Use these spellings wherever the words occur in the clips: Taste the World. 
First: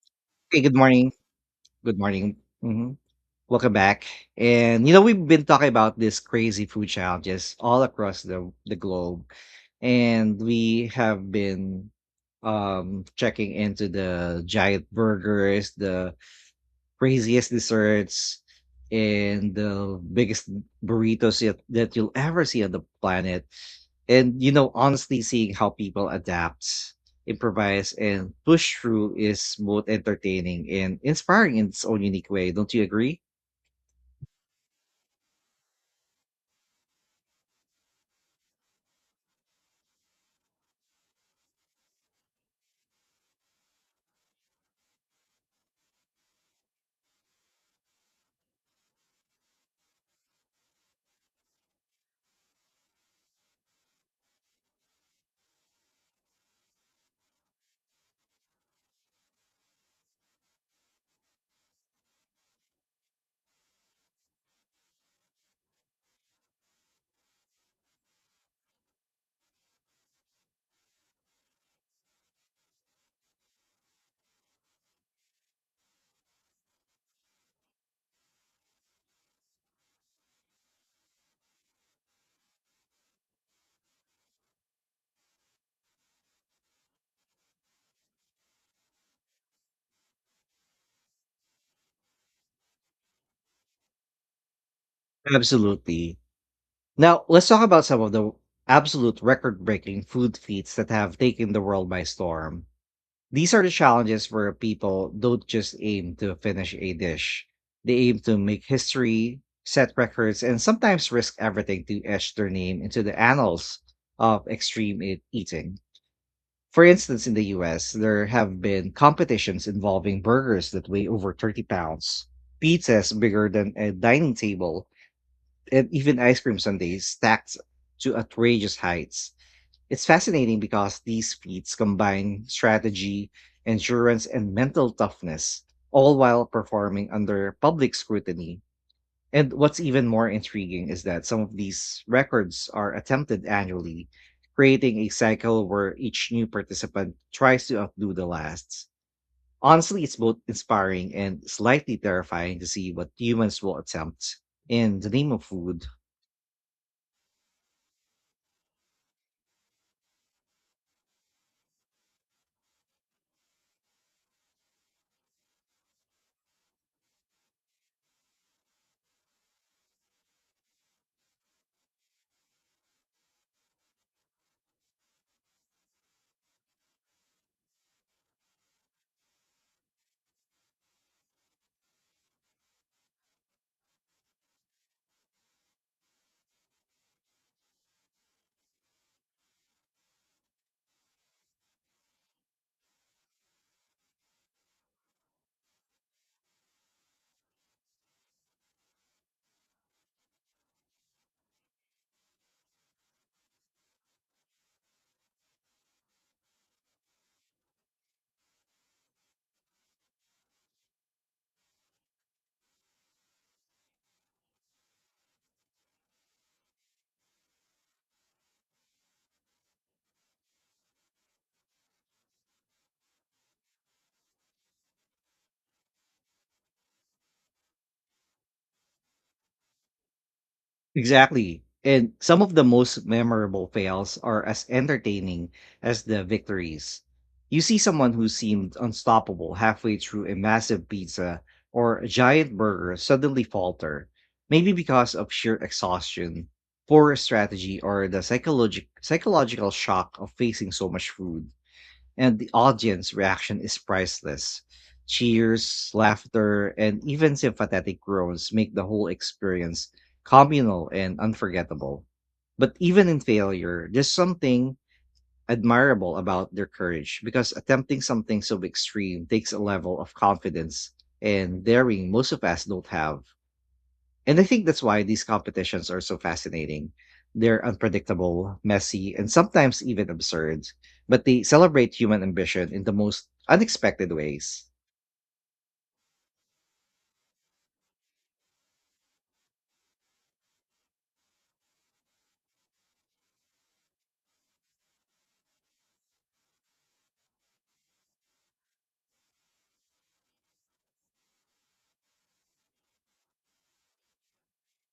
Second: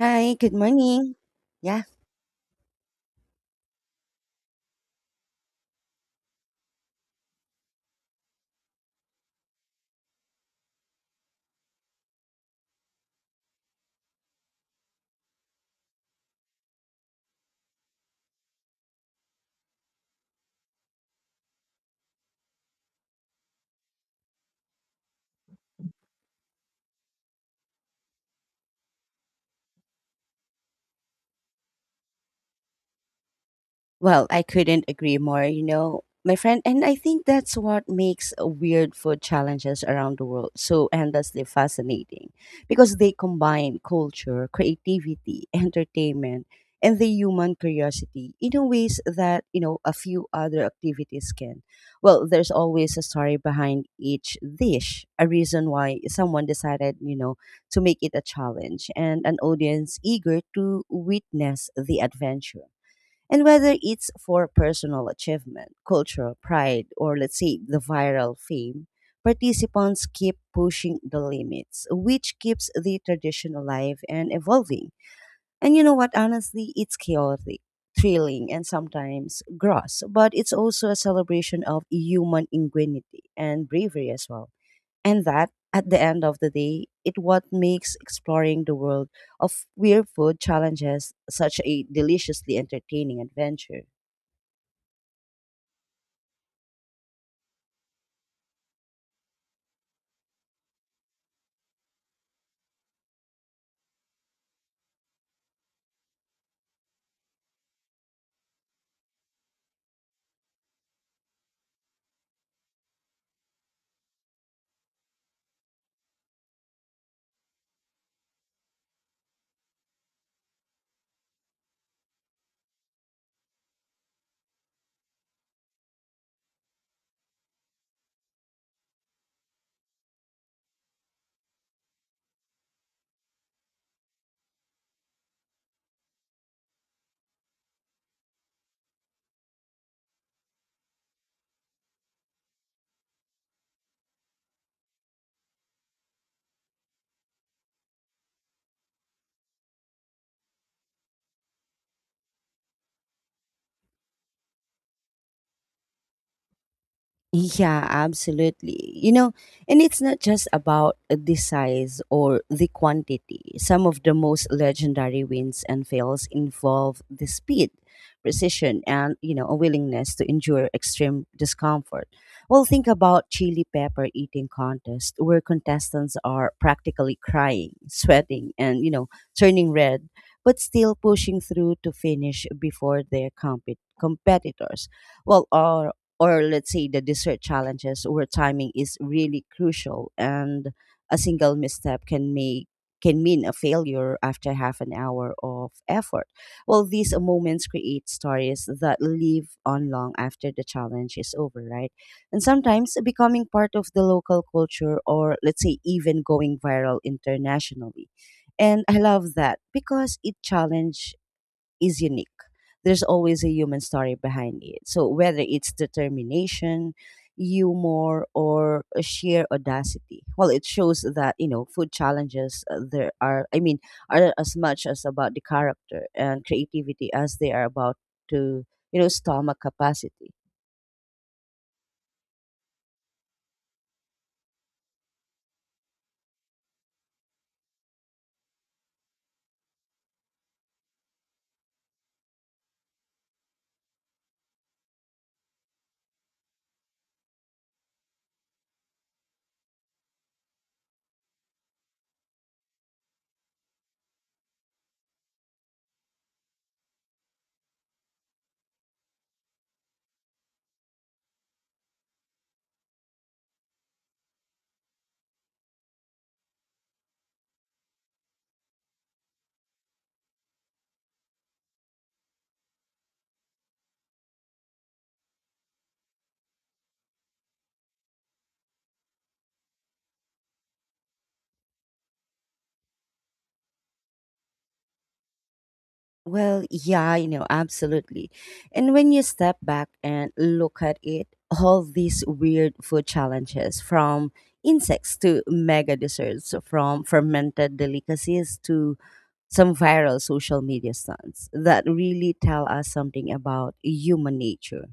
Hi, good Hey, good morning. morning. Yeah. Good morning. Mhm. Welcome back. And you know, we've been talking about this crazy food challenges all across the globe, and we have been checking into the giant burgers, the craziest desserts and the biggest burritos yet, that you'll ever see on the planet. And you know, honestly, seeing how people adapt, improvise, and push through is both entertaining and inspiring in its own unique way. Don't you agree? Well, I couldn't agree more, you know, my friend. And I think that's what makes weird food challenges around the world so endlessly fascinating because they combine culture, creativity, entertainment, and the human curiosity in a ways that, you know, a few other activities can. Well, there's always a story behind each dish, a reason why someone decided, you know, to make it a challenge, and an audience eager to witness the adventure. And whether it's for personal achievement, cultural pride, or let's say the viral fame, participants keep pushing the limits, which keeps the tradition alive and evolving. And you know what? Honestly, it's chaotic, thrilling, and sometimes gross, but it's also a celebration of human ingenuity and bravery as well. And that, at the end of the day, it what makes exploring the world of weird food challenges such a deliciously entertaining adventure. Absolutely. Now, let's talk about some of the absolute record breaking food feats that have taken the world by storm. These are the challenges where people don't just aim to finish a dish. They aim to make history, set records, and sometimes risk everything to etch their name into the annals of extreme eating. For instance, in the US, there have been competitions involving burgers that weigh over 30 pounds, pizzas bigger than a dining table, and even ice cream sundaes stacked to outrageous heights. It's fascinating because these feats combine strategy, endurance, and mental toughness, all while performing under public scrutiny. And what's even more intriguing is that some of these records are attempted annually, creating a cycle where each new participant tries to outdo the last. Honestly, it's both inspiring and slightly terrifying to see what humans will attempt in the name of food. Yeah, absolutely. You know, and it's not just about the size or the quantity. Some of the most legendary wins and fails involve the speed, precision, and, you know, a willingness to endure extreme discomfort. Well, think about chili pepper eating contest where contestants are practically crying, sweating, and, you know, turning red, but still pushing through to finish before their competitors, well, or let's say the dessert challenges where timing is really crucial and a single misstep can mean a failure after half an hour of effort. Well, these moments create stories that live on long after the challenge is over, right? And sometimes becoming part of the local culture, or let's say even going viral internationally. And I love that because it challenge is unique. There's always a human story behind it. So whether it's determination, humor, or a sheer audacity, well, it shows that, you know, food challenges there are. I mean, are as much as about the character and creativity as they are about to, you know, stomach capacity. Exactly. And some of the most memorable fails are as entertaining as the victories. You see someone who seemed unstoppable halfway through a massive pizza or a giant burger suddenly falter, maybe because of sheer exhaustion, poor strategy, or the psychological shock of facing so much food, and the audience reaction is priceless. Cheers, laughter, and even sympathetic groans make the whole experience communal and unforgettable. But even in failure, there's something admirable about their courage, because attempting something so extreme takes a level of confidence and daring most of us don't have. And I think that's why these competitions are so fascinating. They're unpredictable, messy, and sometimes even absurd, but they celebrate human ambition in the most unexpected ways. Well, yeah, you know, absolutely. And when you step back and look at it, all these weird food challenges, from insects to mega desserts, from fermented delicacies to some viral social media stunts, that really tell us something about human nature.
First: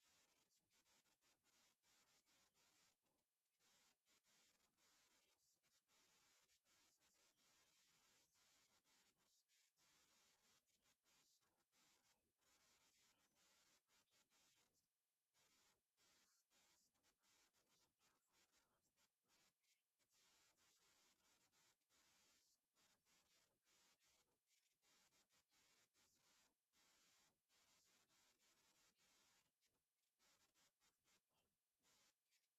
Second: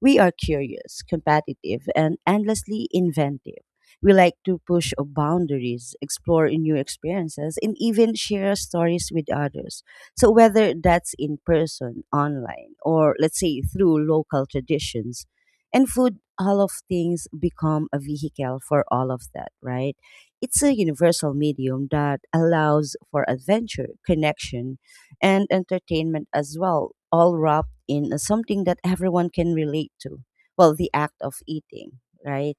We are curious, competitive, and endlessly inventive. We like to push boundaries, explore new experiences, and even share stories with others. So, whether that's in person, online, or let's say through local traditions and food, all of things become a vehicle for all of that, right? It's a universal medium that allows for adventure, connection, and entertainment as well, all wrapped in something that everyone can relate to. Well, the act of eating, right?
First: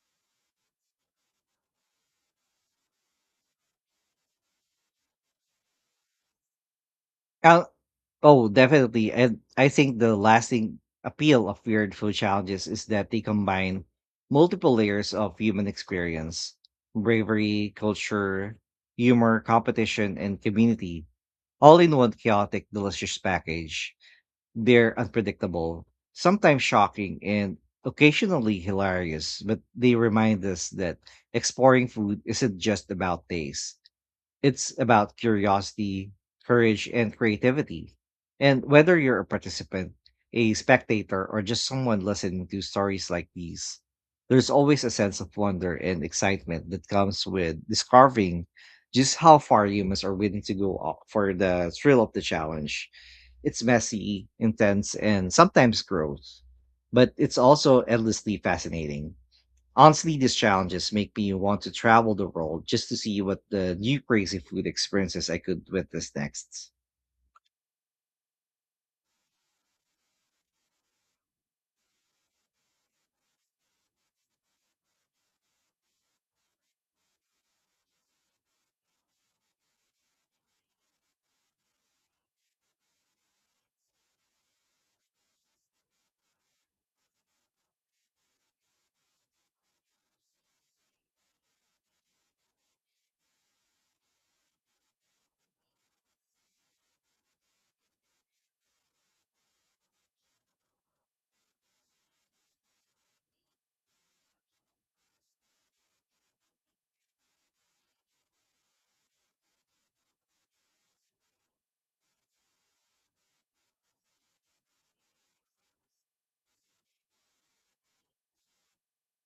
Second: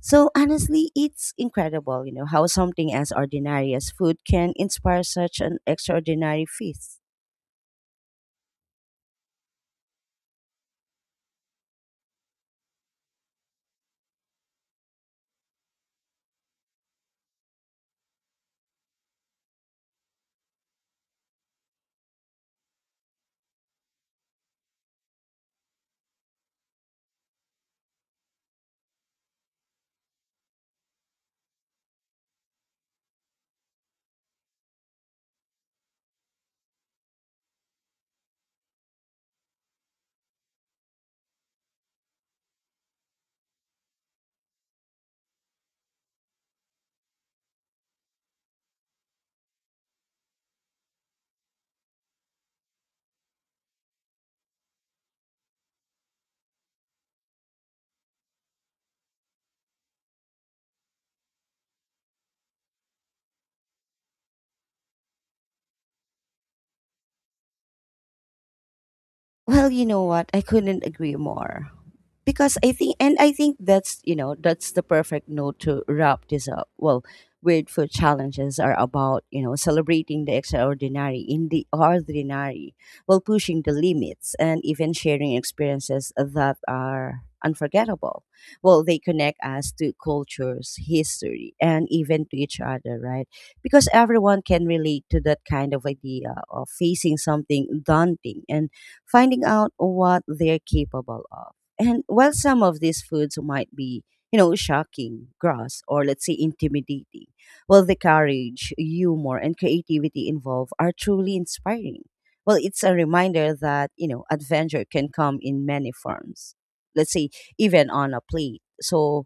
So honestly, it's incredible, you know, how something as ordinary as food can inspire such an extraordinary feast. Uh, oh, definitely. And I think the lasting appeal of weird food challenges is that they combine multiple layers of human experience: bravery, culture, humor, competition, and community, all in one chaotic, delicious package. They're unpredictable, sometimes shocking, and occasionally hilarious, but they remind us that exploring food isn't just about taste, it's about curiosity, courage, and creativity. And whether you're a participant, a spectator, or just someone listening to stories like these, there's always a sense of wonder and excitement that comes with discovering just how far humans are willing to go for the thrill of the challenge. It's messy, intense, and sometimes gross, but it's also endlessly fascinating. Honestly, these challenges make me want to travel the world just to see what the new crazy food experiences I could witness next. Well, you know what? I couldn't agree more. Because I think, and I think that's, you know, that's the perfect note to wrap this up. Well, weird food challenges are about, you know, celebrating the extraordinary in the ordinary while pushing the limits and even sharing experiences that are unforgettable. Well, they connect us to cultures, history, and even to each other, right? Because everyone can relate to that kind of idea of facing something daunting and finding out what they're capable of. And while some of these foods might be, you know, shocking, gross, or let's say intimidating, well, the courage, humor, and creativity involved are truly inspiring. Well, it's a reminder that, you know, adventure can come in many forms. Let's say, even on a plate. So,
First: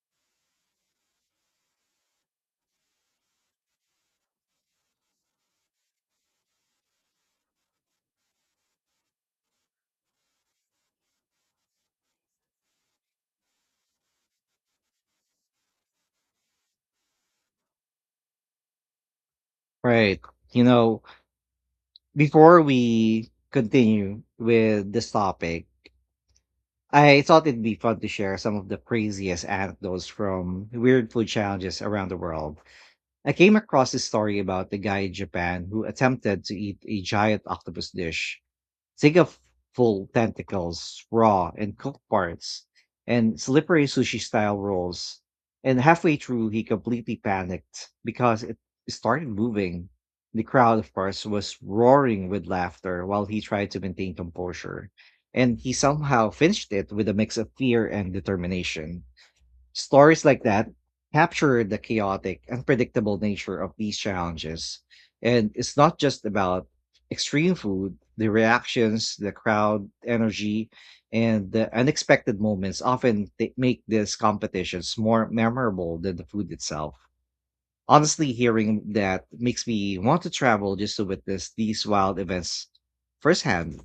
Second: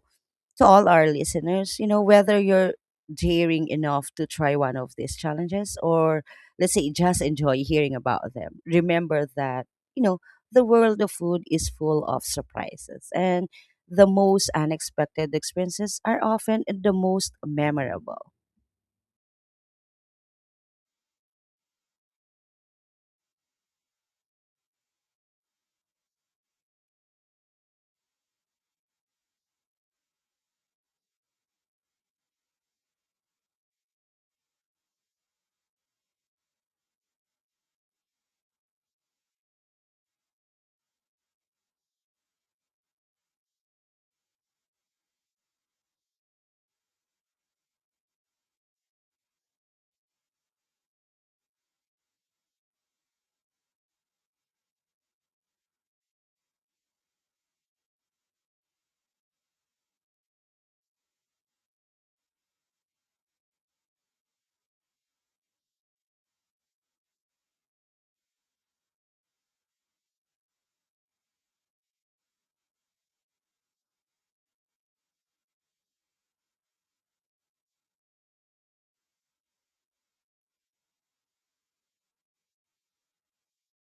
to all our listeners, you know, whether you're daring enough to try one of these challenges or let's say just enjoy hearing about them, remember that, you know, the world of food is full of surprises and the most unexpected experiences are often the most memorable. Right. You know, before we continue with this topic, I thought it'd be fun to share some of the craziest anecdotes from weird food challenges around the world. I came across this story about the guy in Japan who attempted to eat a giant octopus dish. Think of full tentacles, raw and cooked parts, and slippery sushi style rolls. And halfway through, he completely panicked because it started moving. The crowd, of course, was roaring with laughter while he tried to maintain composure. And he somehow finished it with a mix of fear and determination. Stories like that capture the chaotic, unpredictable nature of these challenges. And it's not just about extreme food, the reactions, the crowd energy, and the unexpected moments often make these competitions more memorable than the food itself. Honestly, hearing that makes me want to travel just to witness these wild events firsthand.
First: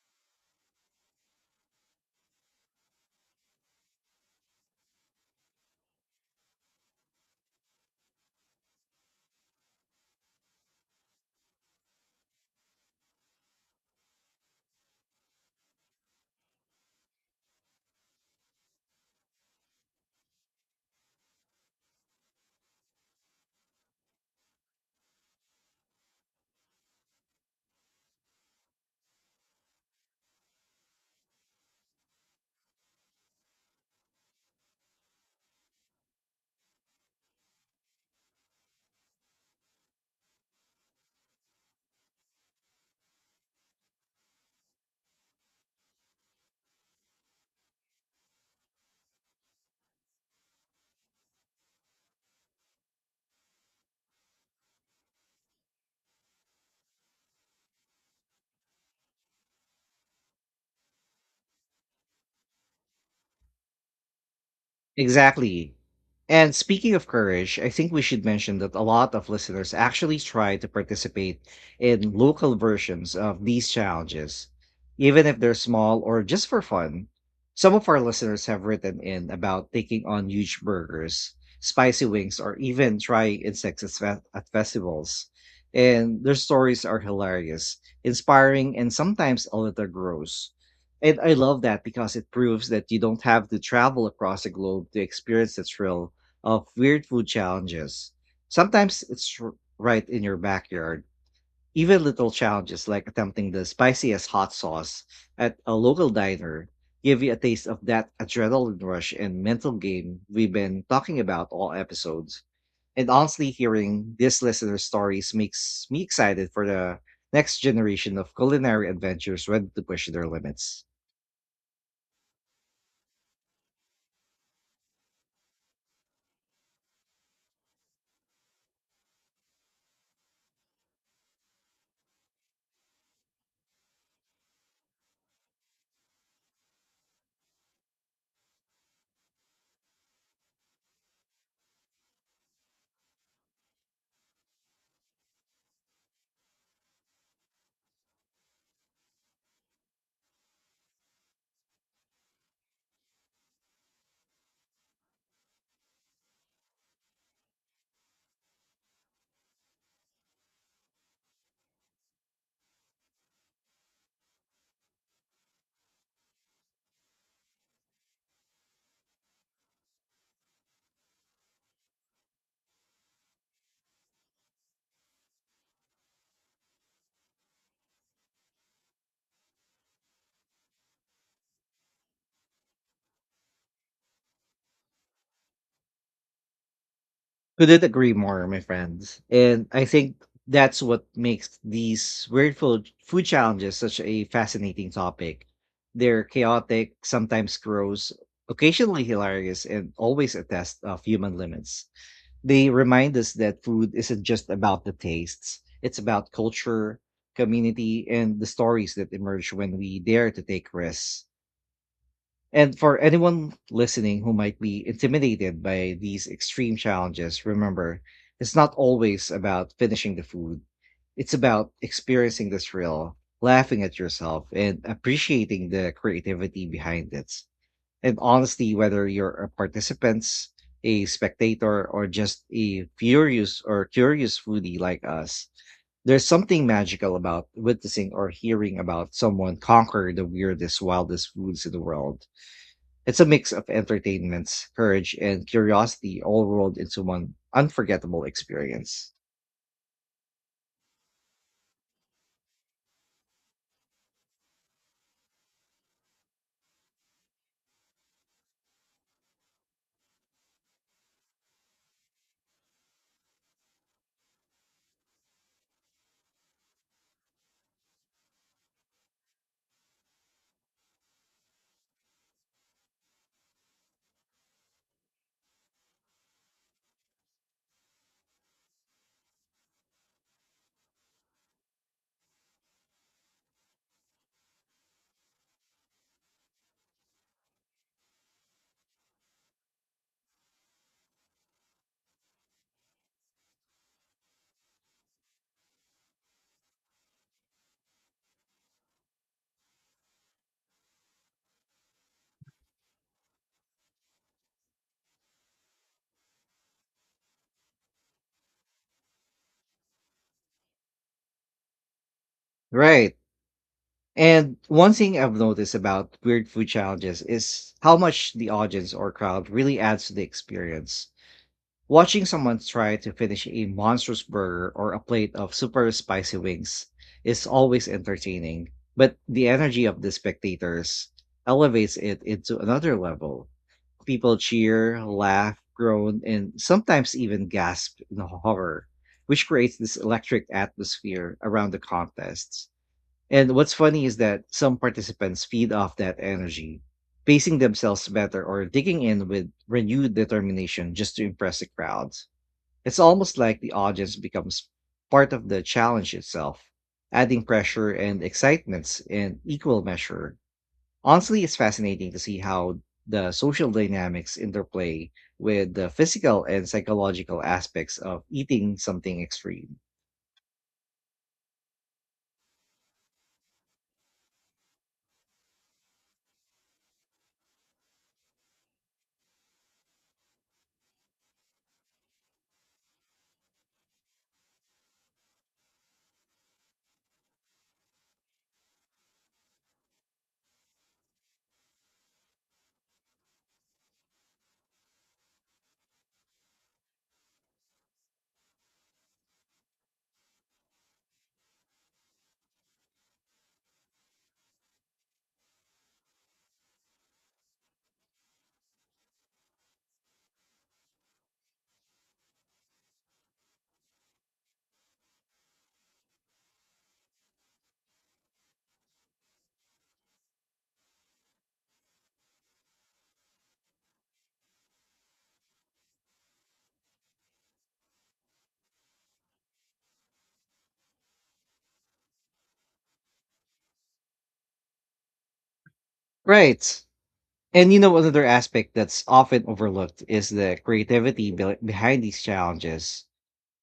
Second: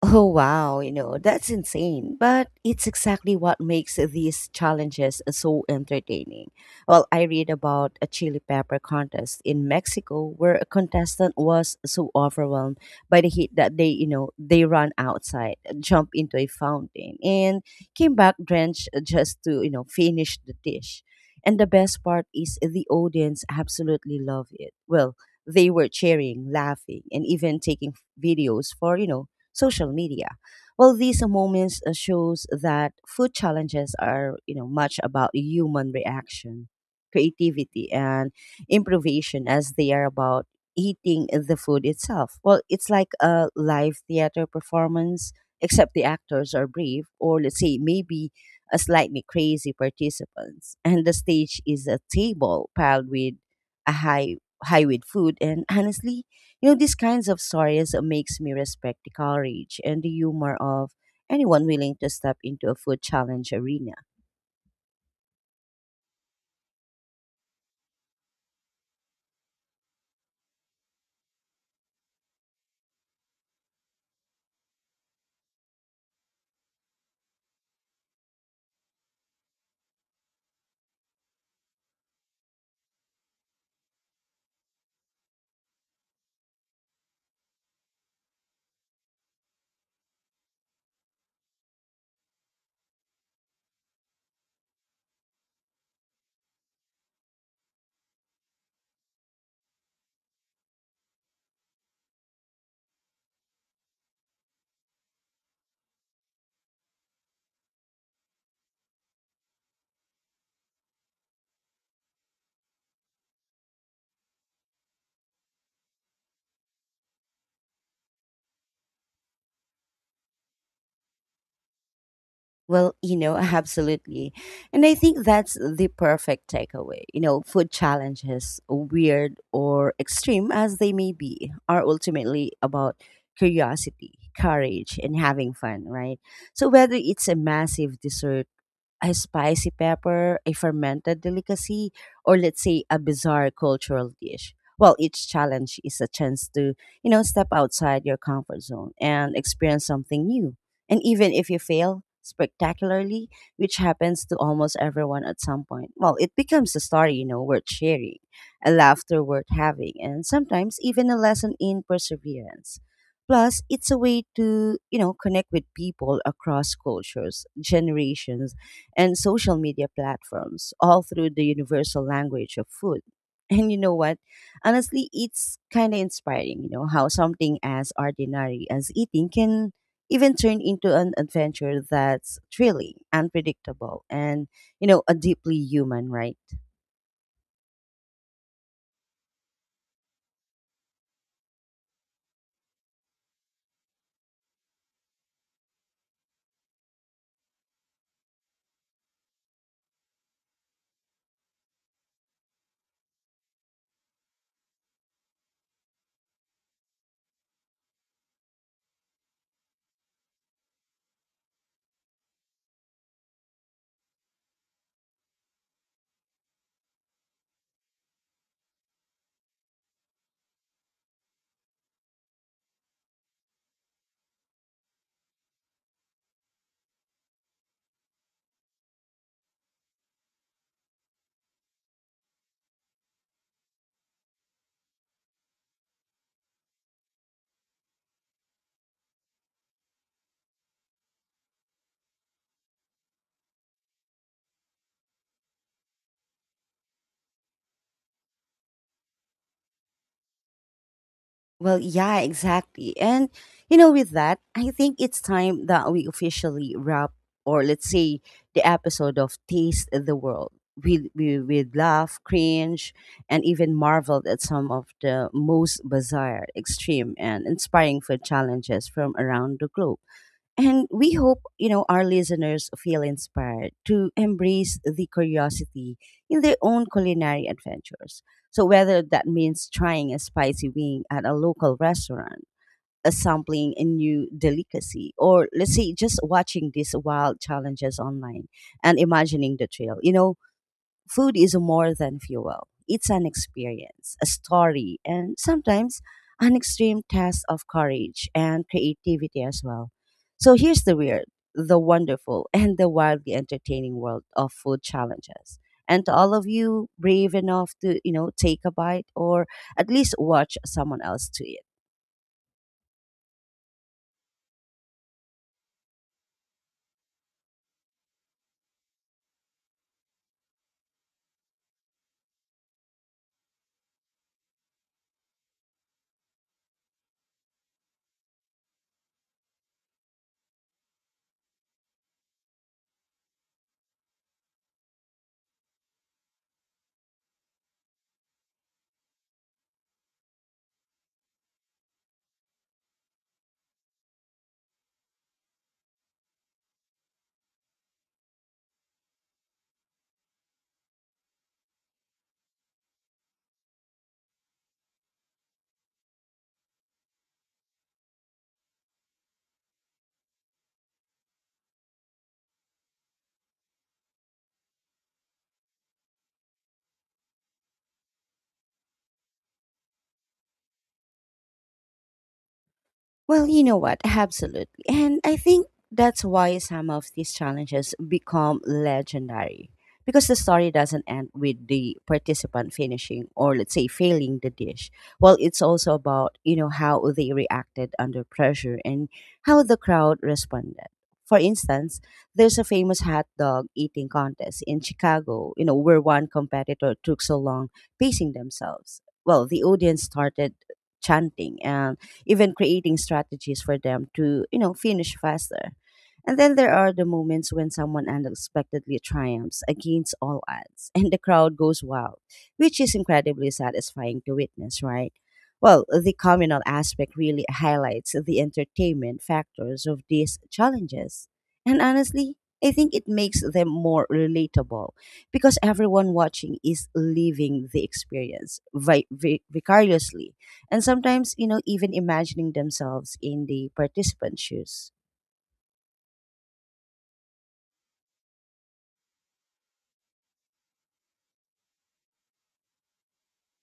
Oh, wow, you know, that's insane. But it's exactly what makes these challenges so entertaining. Well, I read about a chili pepper contest in Mexico where a contestant was so overwhelmed by the heat that they ran outside, jumped into a fountain, and came back drenched just to, you know, finish the dish. And the best part is the audience absolutely love it. Well, they were cheering, laughing, and even taking videos for, you know, social media. Well, these moments shows that food challenges are, you know, much about human reaction, creativity, and improvisation as they are about eating the food itself. Well, it's like a live theater performance, except the actors are brave, or let's say maybe a slightly crazy participants. And the stage is a table piled with a high high with food. And honestly, you know, these kinds of stories makes me respect the courage and the humor of anyone willing to step into a food challenge arena. Exactly. And speaking of courage, I think we should mention that a lot of listeners actually try to participate in local versions of these challenges, even if they're small or just for fun. Some of our listeners have written in about taking on huge burgers, spicy wings, or even trying insects at at festivals. And their stories are hilarious, inspiring, and sometimes a little gross. And I love that because it proves that you don't have to travel across the globe to experience the thrill of weird food challenges. Sometimes it's right in your backyard. Even little challenges like attempting the spiciest hot sauce at a local diner give you a taste of that adrenaline rush and mental game we've been talking about all episodes. And honestly, hearing these listener stories makes me excited for the next generation of culinary adventures ready to push their limits. Well, you know, absolutely. And I think that's the perfect takeaway. You know, food challenges, weird or extreme as they may be, are ultimately about curiosity, courage, and having fun, right? So whether it's a massive dessert, a spicy pepper, a fermented delicacy, or let's say a bizarre cultural dish. Well, each challenge is a chance to, you know, step outside your comfort zone and experience something new. And even if you fail spectacularly, which happens to almost everyone at some point, well, it becomes a story, you know, worth sharing, a laughter worth having, and sometimes even a lesson in perseverance. Plus, it's a way to, you know, connect with people across cultures, generations, and social media platforms, all through the universal language of food. And you know what? Honestly, it's kind of inspiring, you know, how something as ordinary as eating can even turn into an adventure that's thrilling, unpredictable, and, you know, a deeply human, right? Couldn't agree more, my friends. And I think that's what makes these weird food challenges such a fascinating topic. They're chaotic, sometimes gross, occasionally hilarious, and always a test of human limits. They remind us that food isn't just about the tastes, it's about culture, community, and the stories that emerge when we dare to take risks. And for anyone listening who might be intimidated by these extreme challenges, remember, it's not always about finishing the food. It's about experiencing the thrill, laughing at yourself, and appreciating the creativity behind it. And honestly, whether you're a participant, a spectator, or just a furious or curious foodie like us, there's something magical about witnessing or hearing about someone conquer the weirdest, wildest foods in the world. It's a mix of entertainments, courage, and curiosity all rolled into one unforgettable experience. Well, yeah, exactly. And, you know, with that, I think it's time that we officially wrap, or let's say, the episode of Taste the World. We'd laugh, cringe, and even marveled at some of the most bizarre, extreme, and inspiring food challenges from around the globe. And we hope, you know, our listeners feel inspired to embrace the curiosity in their own culinary adventures. So whether that means trying a spicy wing at a local restaurant, a sampling a new delicacy, or let's say just watching these wild challenges online and imagining the trail. You know, food is more than fuel. It's an experience, a story, and sometimes an extreme test of courage and creativity as well. So here's the weird, the wonderful, and the wildly entertaining world of food challenges. And to all of you brave enough to, you know, take a bite or at least watch someone else to it. Right. And one thing I've noticed about weird food challenges is how much the audience or crowd really adds to the experience. Watching someone try to finish a monstrous burger or a plate of super spicy wings is always entertaining, but the energy of the spectators elevates it into another level. People cheer, laugh, groan, and sometimes even gasp in horror, which creates this electric atmosphere around the contests. And what's funny is that some participants feed off that energy, pacing themselves better or digging in with renewed determination just to impress the crowds. It's almost like the audience becomes part of the challenge itself, adding pressure and excitement in equal measure. Honestly, it's fascinating to see how the social dynamics interplay with the physical and psychological aspects of eating something extreme. Well, you know what? Absolutely. And I think that's why some of these challenges become legendary because the story doesn't end with the participant finishing or let's say failing the dish. Well, it's also about, you know, how they reacted under pressure and how the crowd responded. For instance, there's a famous hot dog eating contest in Chicago, you know, where one competitor took so long pacing themselves. Well, the audience started chanting, and even creating strategies for them to, you know, finish faster. And then there are the moments when someone unexpectedly triumphs against all odds, and the crowd goes wild, which is incredibly satisfying to witness, right? Well, the communal aspect really highlights the entertainment factors of these challenges. And honestly, I think it makes them more relatable because everyone watching is living the experience vicariously, and sometimes, you know, even imagining themselves in the participants shoes. Right. And you know, another aspect that's often overlooked is the creativity behind these challenges.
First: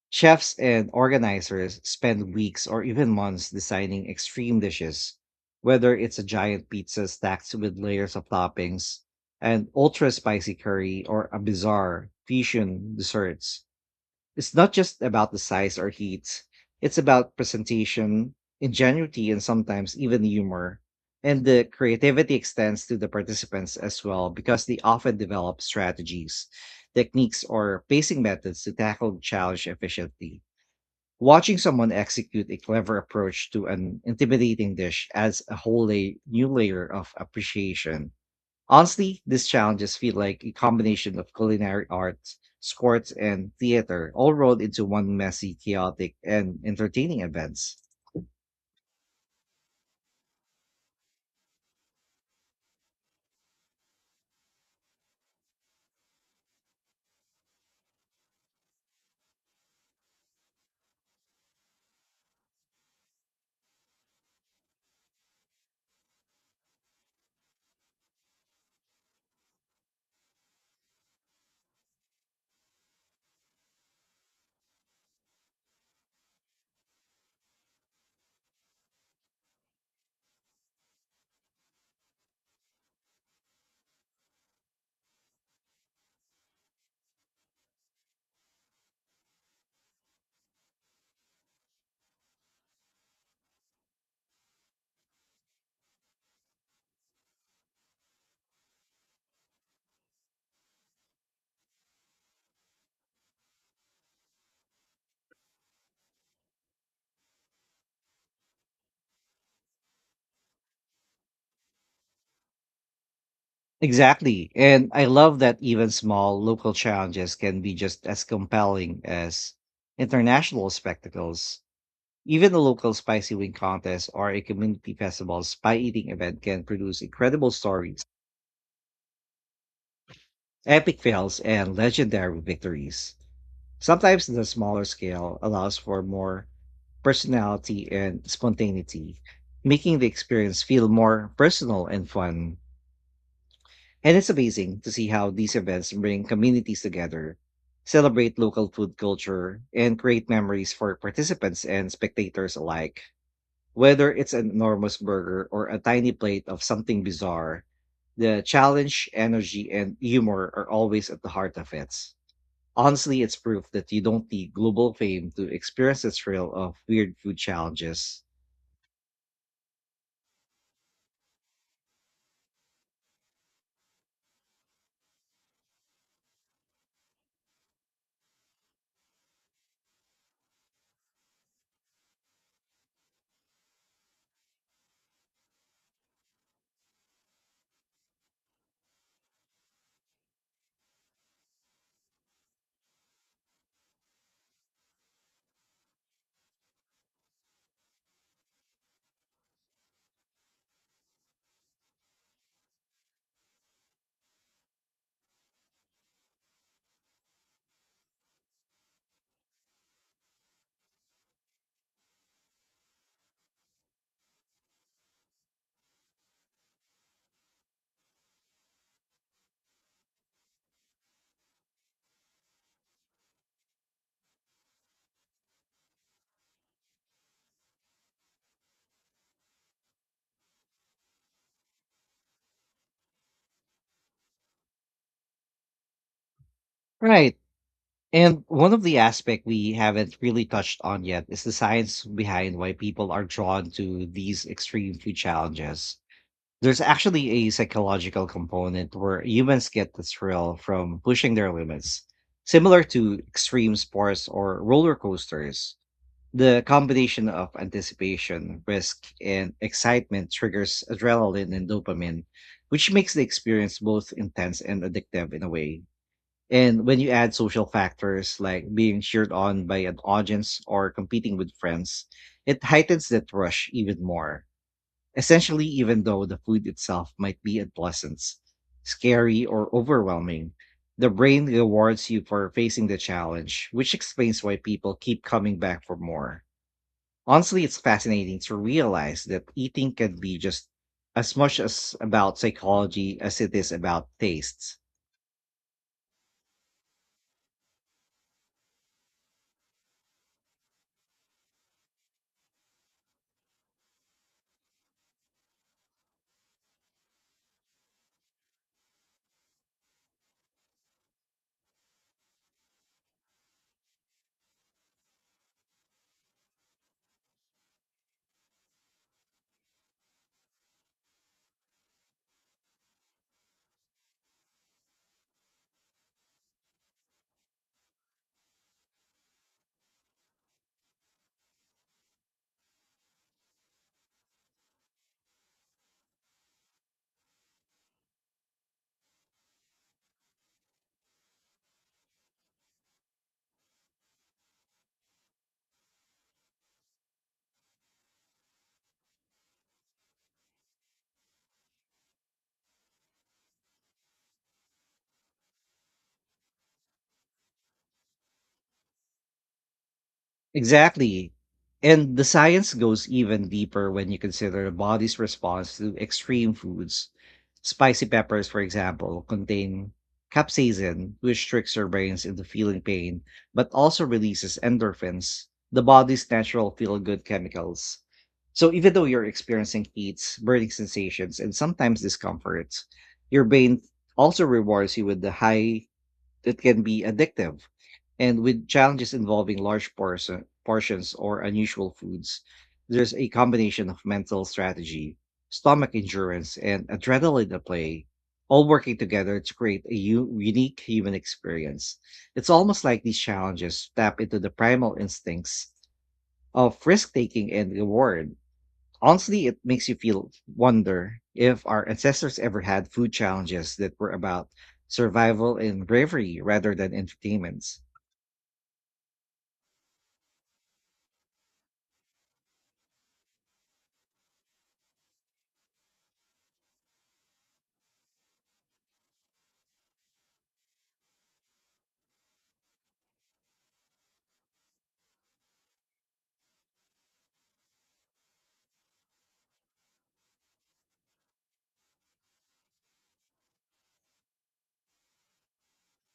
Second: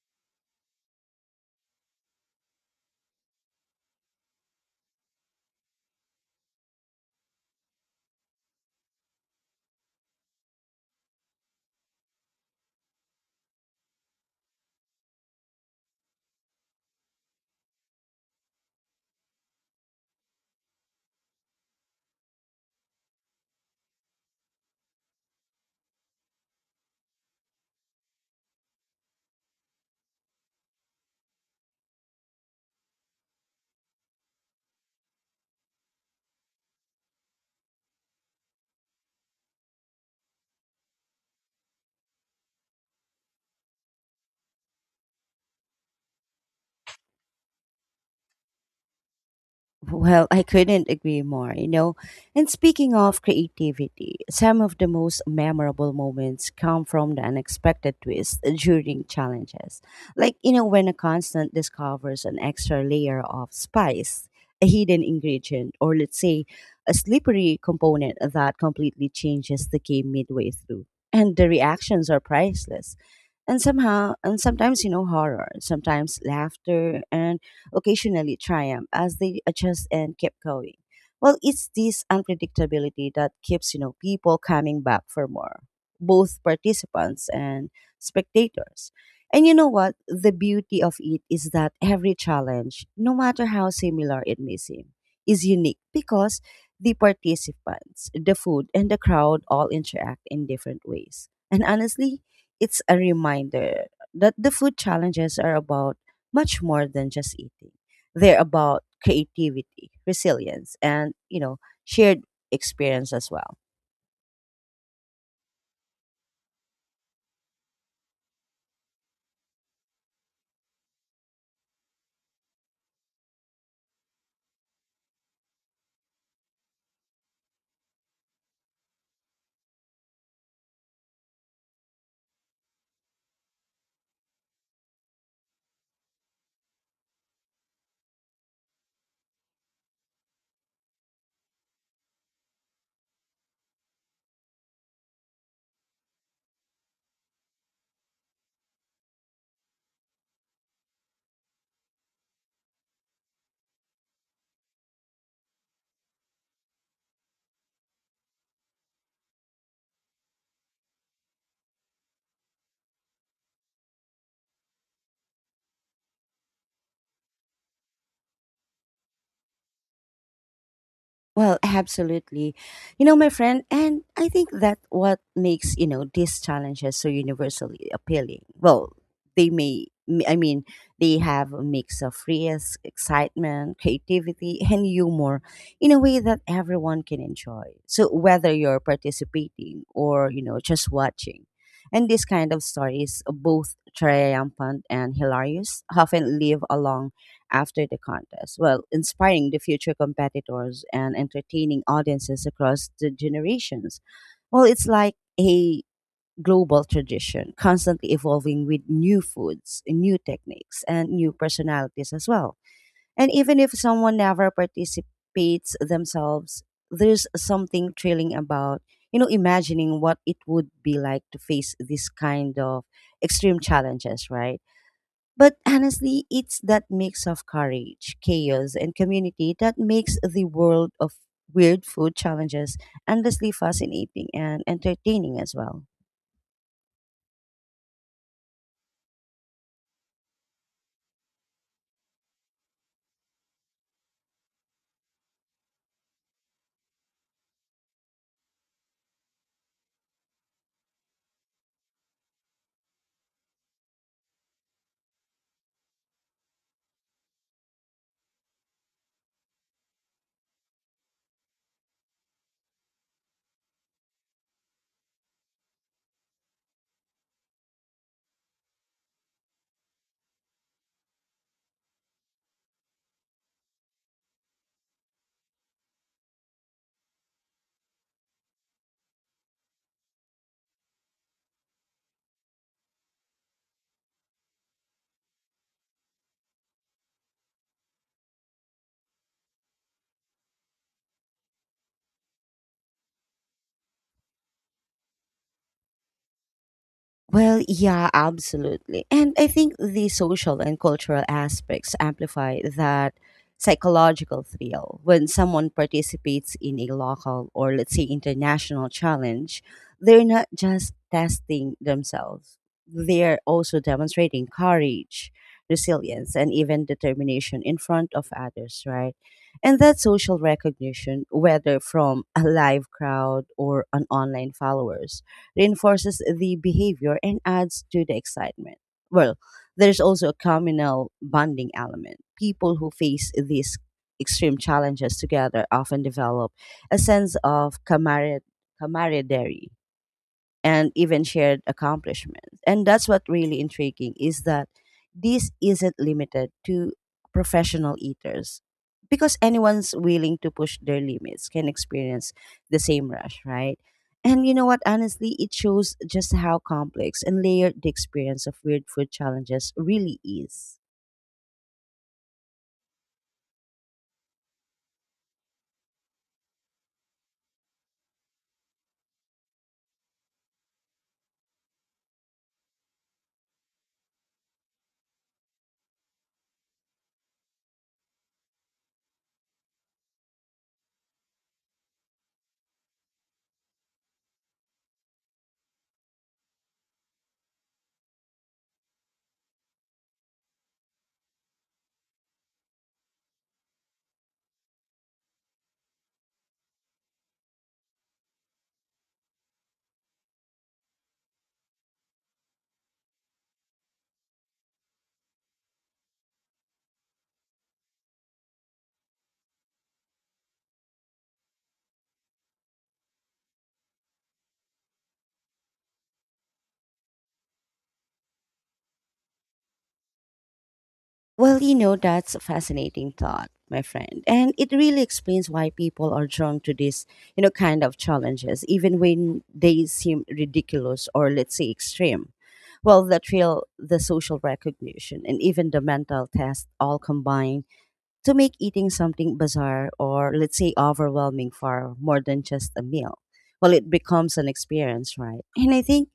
Chefs and organizers spend weeks or even months designing extreme dishes, whether it's a giant pizza stacked with layers of toppings, an ultra spicy curry, or a bizarre fusion desserts. It's not just about the size or heat. It's about presentation, ingenuity, and sometimes even humor. And the creativity extends to the participants as well, because they often develop strategies, techniques, or pacing methods to tackle the challenge efficiently. Watching someone execute a clever approach to an intimidating dish adds a whole new layer of appreciation. Honestly, these challenges feel like a combination of culinary arts, sports, and theater, all rolled into one messy, chaotic, and entertaining events. Well, I couldn't agree more, you know. And speaking of creativity, some of the most memorable moments come from the unexpected twist during challenges. Like, you know, when a constant discovers an extra layer of spice, a hidden ingredient, or let's say a slippery component that completely changes the game midway through. And the reactions are priceless. And somehow, and sometimes, you know, horror, sometimes laughter, and occasionally triumph as they adjust and kept going. Well, it's this unpredictability that keeps, you know, people coming back for more, both participants and spectators. And you know what? The beauty of it is that every challenge, no matter how similar it may seem, is unique because the participants, the food, and the crowd all interact in different ways. And honestly, it's a reminder that the food challenges are about much more than just eating. They're about creativity, resilience, and, you know, shared experience as well. Exactly. And I love that even small local challenges can be just as compelling as international spectacles. Even a local spicy wing contest or a community festival's pie eating event can produce incredible stories, epic fails, and legendary victories. Sometimes the smaller scale allows for more personality and spontaneity, making the experience feel more personal and fun. And it's amazing to see how these events bring communities together, celebrate local food culture, and create memories for participants and spectators alike. Whether it's an enormous burger or a tiny plate of something bizarre, the challenge, energy, and humor are always at the heart of it. Honestly, it's proof that you don't need global fame to experience the thrill of weird food challenges. Well, absolutely. You know, my friend, and I think that what makes, you know, these challenges so universally appealing. Well, they may, I mean, they have a mix of risk, excitement, creativity, and humor in a way that everyone can enjoy. So, whether you're participating or, you know, just watching. And these kind of stories, both triumphant and hilarious, often live along after the contest, well, inspiring the future competitors and entertaining audiences across the generations. Well, it's like a global tradition, constantly evolving with new foods, new techniques, and new personalities as well. And even if someone never participates themselves, there's something thrilling about, imagining what it would be like to face this kind of extreme challenges, right? But honestly, it's that mix of courage, chaos, and community that makes the world of weird food challenges endlessly fascinating and entertaining as well. Right. And one of the aspect we haven't really touched on yet is the science behind why people are drawn to these extreme food challenges. There's actually a psychological component where humans get the thrill from pushing their limits, similar to extreme sports or roller coasters. The combination of anticipation, risk, and excitement triggers adrenaline and dopamine, which makes the experience both intense and addictive in a way. And when you add social factors like being cheered on by an audience or competing with friends, it heightens that rush even more. Essentially, even though the food itself might be unpleasant, scary, or overwhelming, the brain rewards you for facing the challenge, which explains why people keep coming back for more. Honestly, it's fascinating to realize that eating can be just as much as about psychology as it is about tastes. Well, yeah, absolutely. And I think the social and cultural aspects amplify that psychological thrill. When someone participates in a local or, let's say, international challenge, they're not just testing themselves, they're also demonstrating courage, resilience, and even determination in front of others, right? And that social recognition, whether from a live crowd or an online followers reinforces the behavior and adds to the excitement. Well, there's also a communal bonding element. People who face these extreme challenges together often develop a sense of camaraderie and even shared accomplishments. And that's what really intriguing is that this isn't limited to professional eaters because anyone's willing to push their limits can experience the same rush, right? And you know what? Honestly, it shows just how complex and layered the experience of weird food challenges really is. Exactly. And the science goes even deeper when you consider the body's response to extreme foods. Spicy peppers, for example, contain capsaicin, which tricks your brains into feeling pain, but also releases endorphins, the body's natural feel good chemicals. So even though you're experiencing heats, burning sensations, and sometimes discomfort, your brain also rewards you with the high. It can be addictive, and with challenges involving portions or unusual foods, there's a combination of mental strategy, stomach endurance, and adrenaline at play, all working together to create a unique human experience. It's almost like these challenges tap into the primal instincts of risk taking and reward. Honestly, it makes you feel wonder if our ancestors ever had food challenges that were about survival and bravery rather than entertainments. Well, you know, that's a fascinating thought, my friend. And it really explains why people are drawn to this, you know, kind of challenges, even when they seem ridiculous or, let's say, extreme. Well, the thrill, the social recognition, and even the mental test all combine to make eating something bizarre or, let's say, overwhelming far more than just a meal. Well, it becomes an experience, right? And I think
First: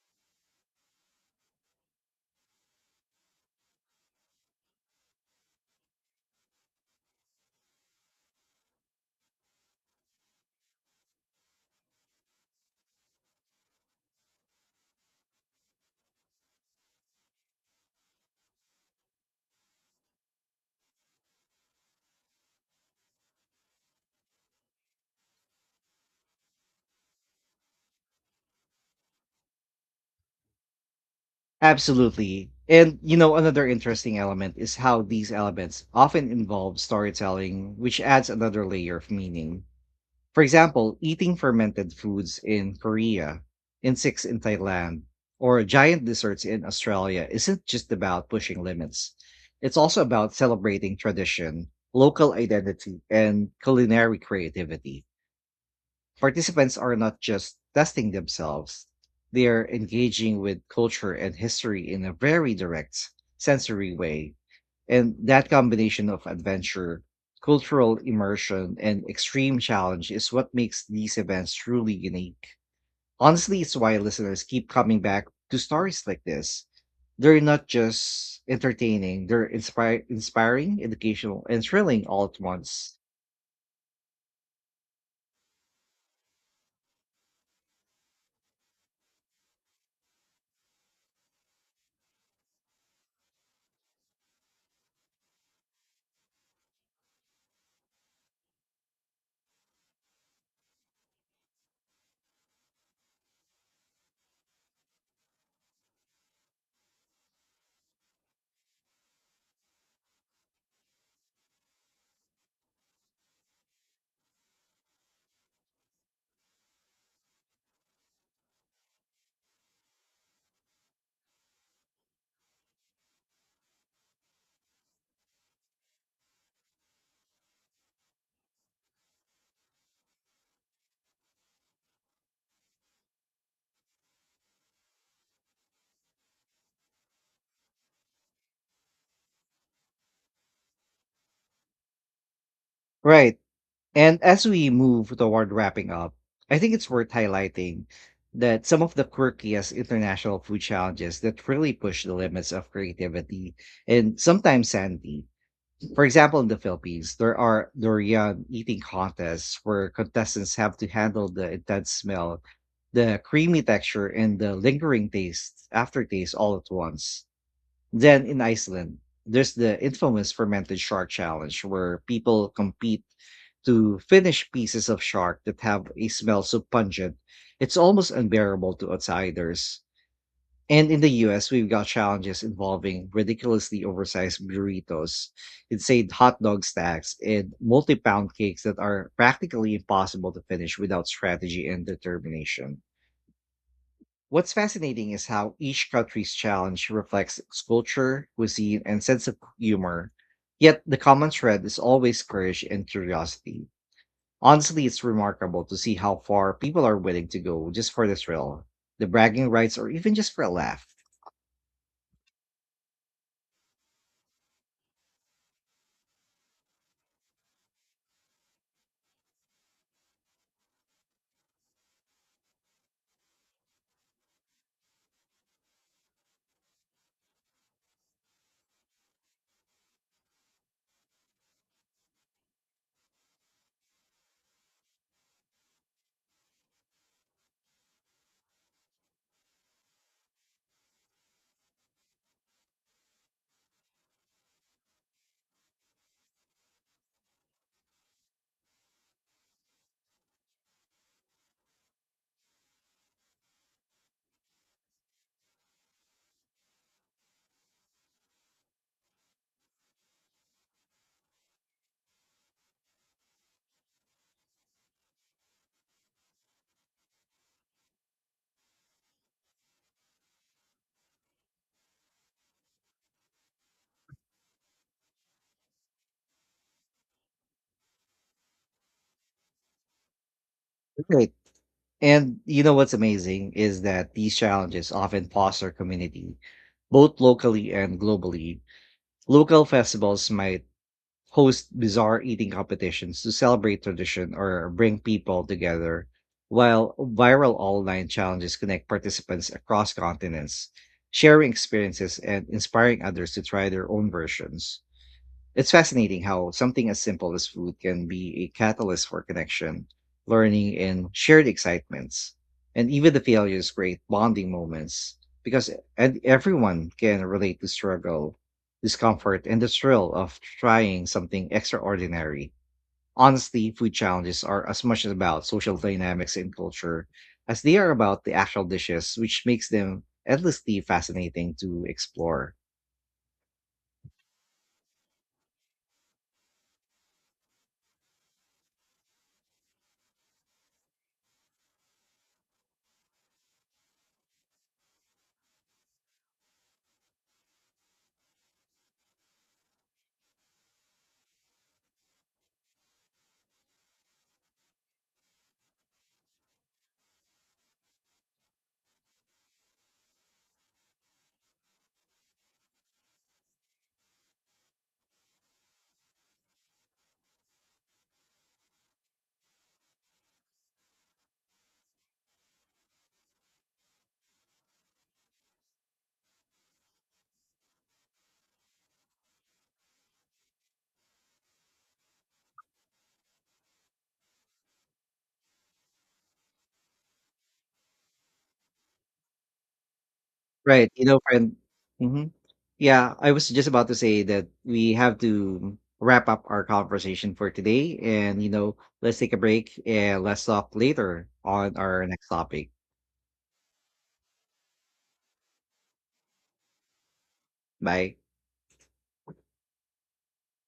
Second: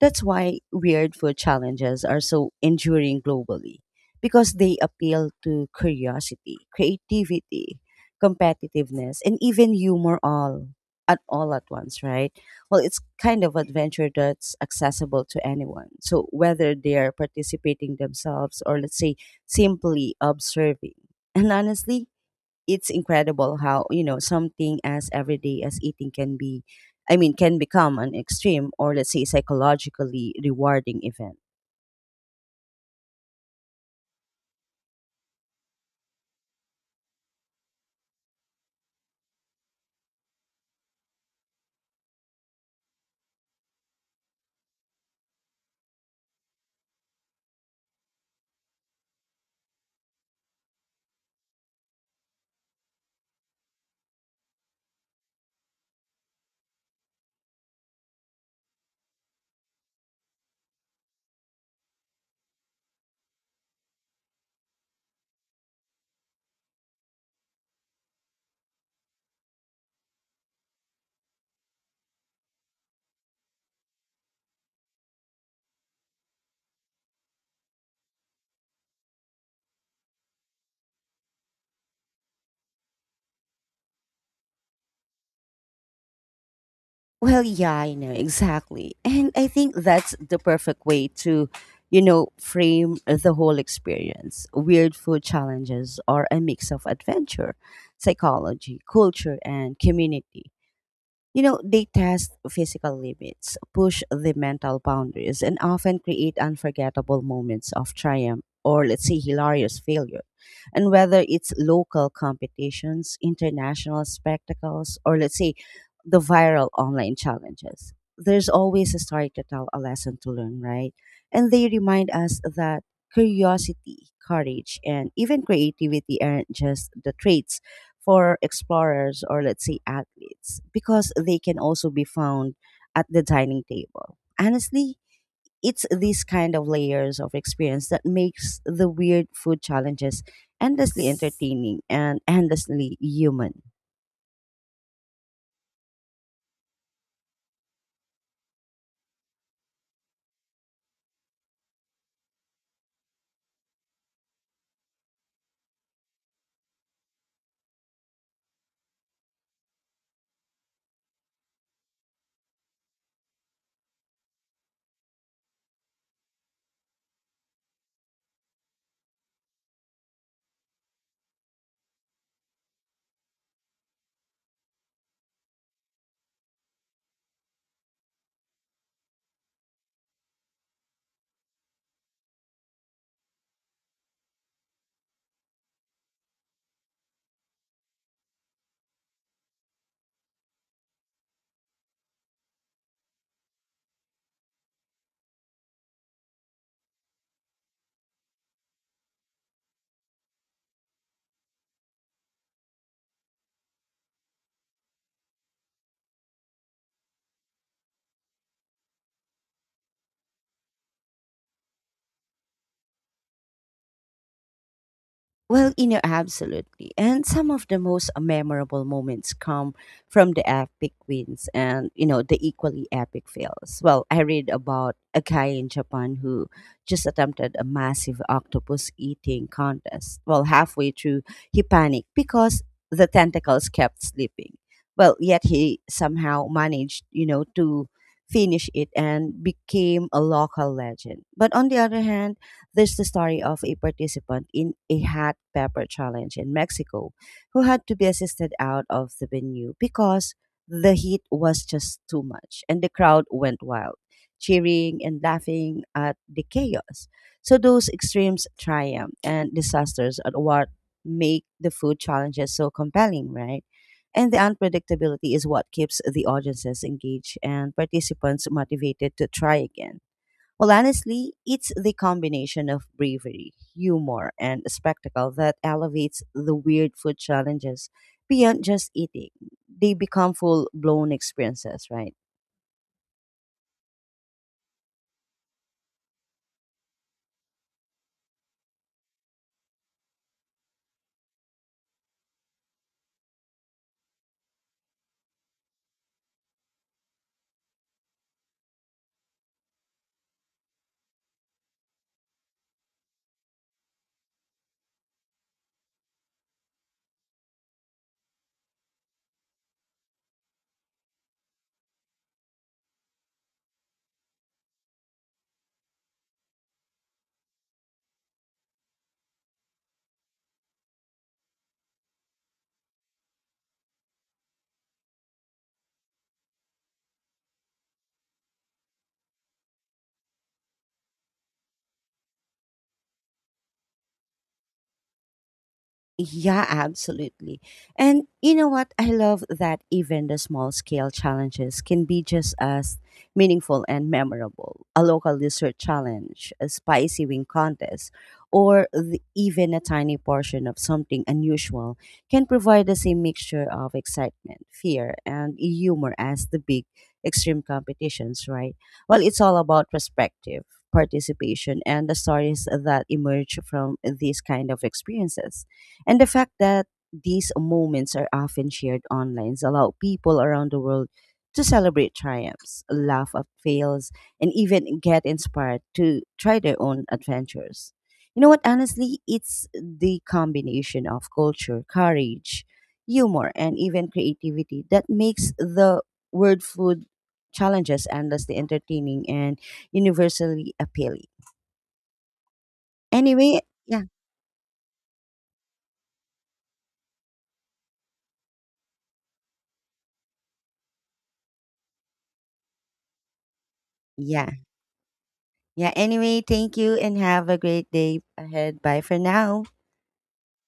that's why weird food challenges are so enduring globally because they appeal to curiosity, creativity, competitiveness, and even humor all at once, right? Well, it's kind of adventure that's accessible to anyone. So whether they're participating themselves or let's say simply observing. And honestly, it's incredible how you know something as everyday as eating can be, I mean, can become an extreme or, let's say, psychologically rewarding event. Absolutely. And you know, another interesting element is how these elements often involve storytelling, which adds another layer of meaning. For example, eating fermented foods in Korea, insects in Thailand, or giant desserts in Australia isn't just about pushing limits. It's also about celebrating tradition, local identity, and culinary creativity. Participants are not just testing themselves, they are engaging with culture and history in a very direct, sensory way. And that combination of adventure, cultural immersion, and extreme challenge is what makes these events truly unique. Honestly, it's why listeners keep coming back to stories like this. They're not just entertaining, they're inspiring, educational, and thrilling all at once. Well, yeah, I know, exactly. And I think that's the perfect way to, you know, frame the whole experience. Weird food challenges are a mix of adventure, psychology, culture, and community. You know, they test physical limits, push the mental boundaries, and often create unforgettable moments of triumph or, let's say, hilarious failure. And whether it's local competitions, international spectacles, or, let's say, the viral online challenges, there's always a story to tell, a lesson to learn, right? And they remind us that curiosity, courage, and even creativity aren't just the traits for explorers or let's say athletes because they can also be found at the dining table. Honestly, it's these kind of layers of experience that makes the weird food challenges endlessly entertaining and endlessly Right. human. And as we move toward wrapping up, I think it's worth highlighting that some of the quirkiest international food challenges that really push the limits of creativity and sometimes sanity. For example, in the Philippines, there are durian eating contests where contestants have to handle the intense smell, the creamy texture, and the lingering taste aftertaste all at once. Then in Iceland, there's the infamous fermented shark challenge where people compete to finish pieces of shark that have a smell so pungent it's almost unbearable to outsiders. And in the US, we've got challenges involving ridiculously oversized burritos, insane hot dog stacks, and multi pound cakes that are practically impossible to finish without strategy and determination. What's fascinating is how each country's challenge reflects its culture, cuisine, and sense of humor. Yet the common thread is always courage and curiosity. Honestly, it's remarkable to see how far people are willing to go just for the thrill, the bragging rights, or even just for a laugh. Well, you know, absolutely. And some of the most memorable moments come from the epic wins and, you know, the equally epic fails. Well, I read about a guy in Japan who just attempted a massive octopus eating contest. Well, halfway through, he panicked because the tentacles kept slipping. Well, yet he somehow managed, you know, to finish it and became a local legend. But on the other hand, there's the story of a participant in a hot pepper challenge in Mexico who had to be assisted out of the venue because the heat was just too much and the crowd went wild, cheering and laughing at the chaos. So those extremes triumph and disasters are what make the food challenges so compelling, right? And the unpredictability is what keeps the audiences engaged and participants motivated to try again. Well, honestly, it's the combination of bravery, humor, and spectacle that elevates the weird food challenges beyond just eating. They become full blown Right. experiences, right? And you know what's amazing is that these challenges often foster community, both locally and globally. Local festivals might host bizarre eating competitions to celebrate tradition or bring people together, while viral online challenges connect participants across continents, sharing experiences and inspiring others to try their own versions. It's fascinating how something as simple as food can be a catalyst for connection, learning, and shared excitements. And even the failures create bonding moments, because and everyone can relate to struggle, discomfort, and the thrill of trying something extraordinary. Honestly, food challenges are as much about social dynamics and culture as they are about the actual dishes, which makes them endlessly fascinating to explore. Yeah, absolutely. And you know what? I love that even the small scale challenges can be just as meaningful and memorable. A local dessert challenge, a spicy wing contest, or the, even a tiny portion of something unusual can provide the same mixture of excitement, fear, and humor as the big extreme competitions, right? Well, it's all about perspective, participation, and the stories that emerge from these kind of experiences. And the fact that these moments are often shared online allow people around the world to celebrate triumphs, laugh at fails, and even get inspired to try their own adventures. You know what? Honestly, it's the combination of culture, courage, humor, and even creativity that makes the word food challenges endlessly entertaining and universally Right. You know, appealing. friend. Mhm. Yeah, I was Anyway, just about to yeah, say that we have to wrap up our conversation for today. And, you know, let's take a break and let's talk later on our next topic. yeah. yeah. anyway, thank you and have a great Bye. day ahead. Bye for now.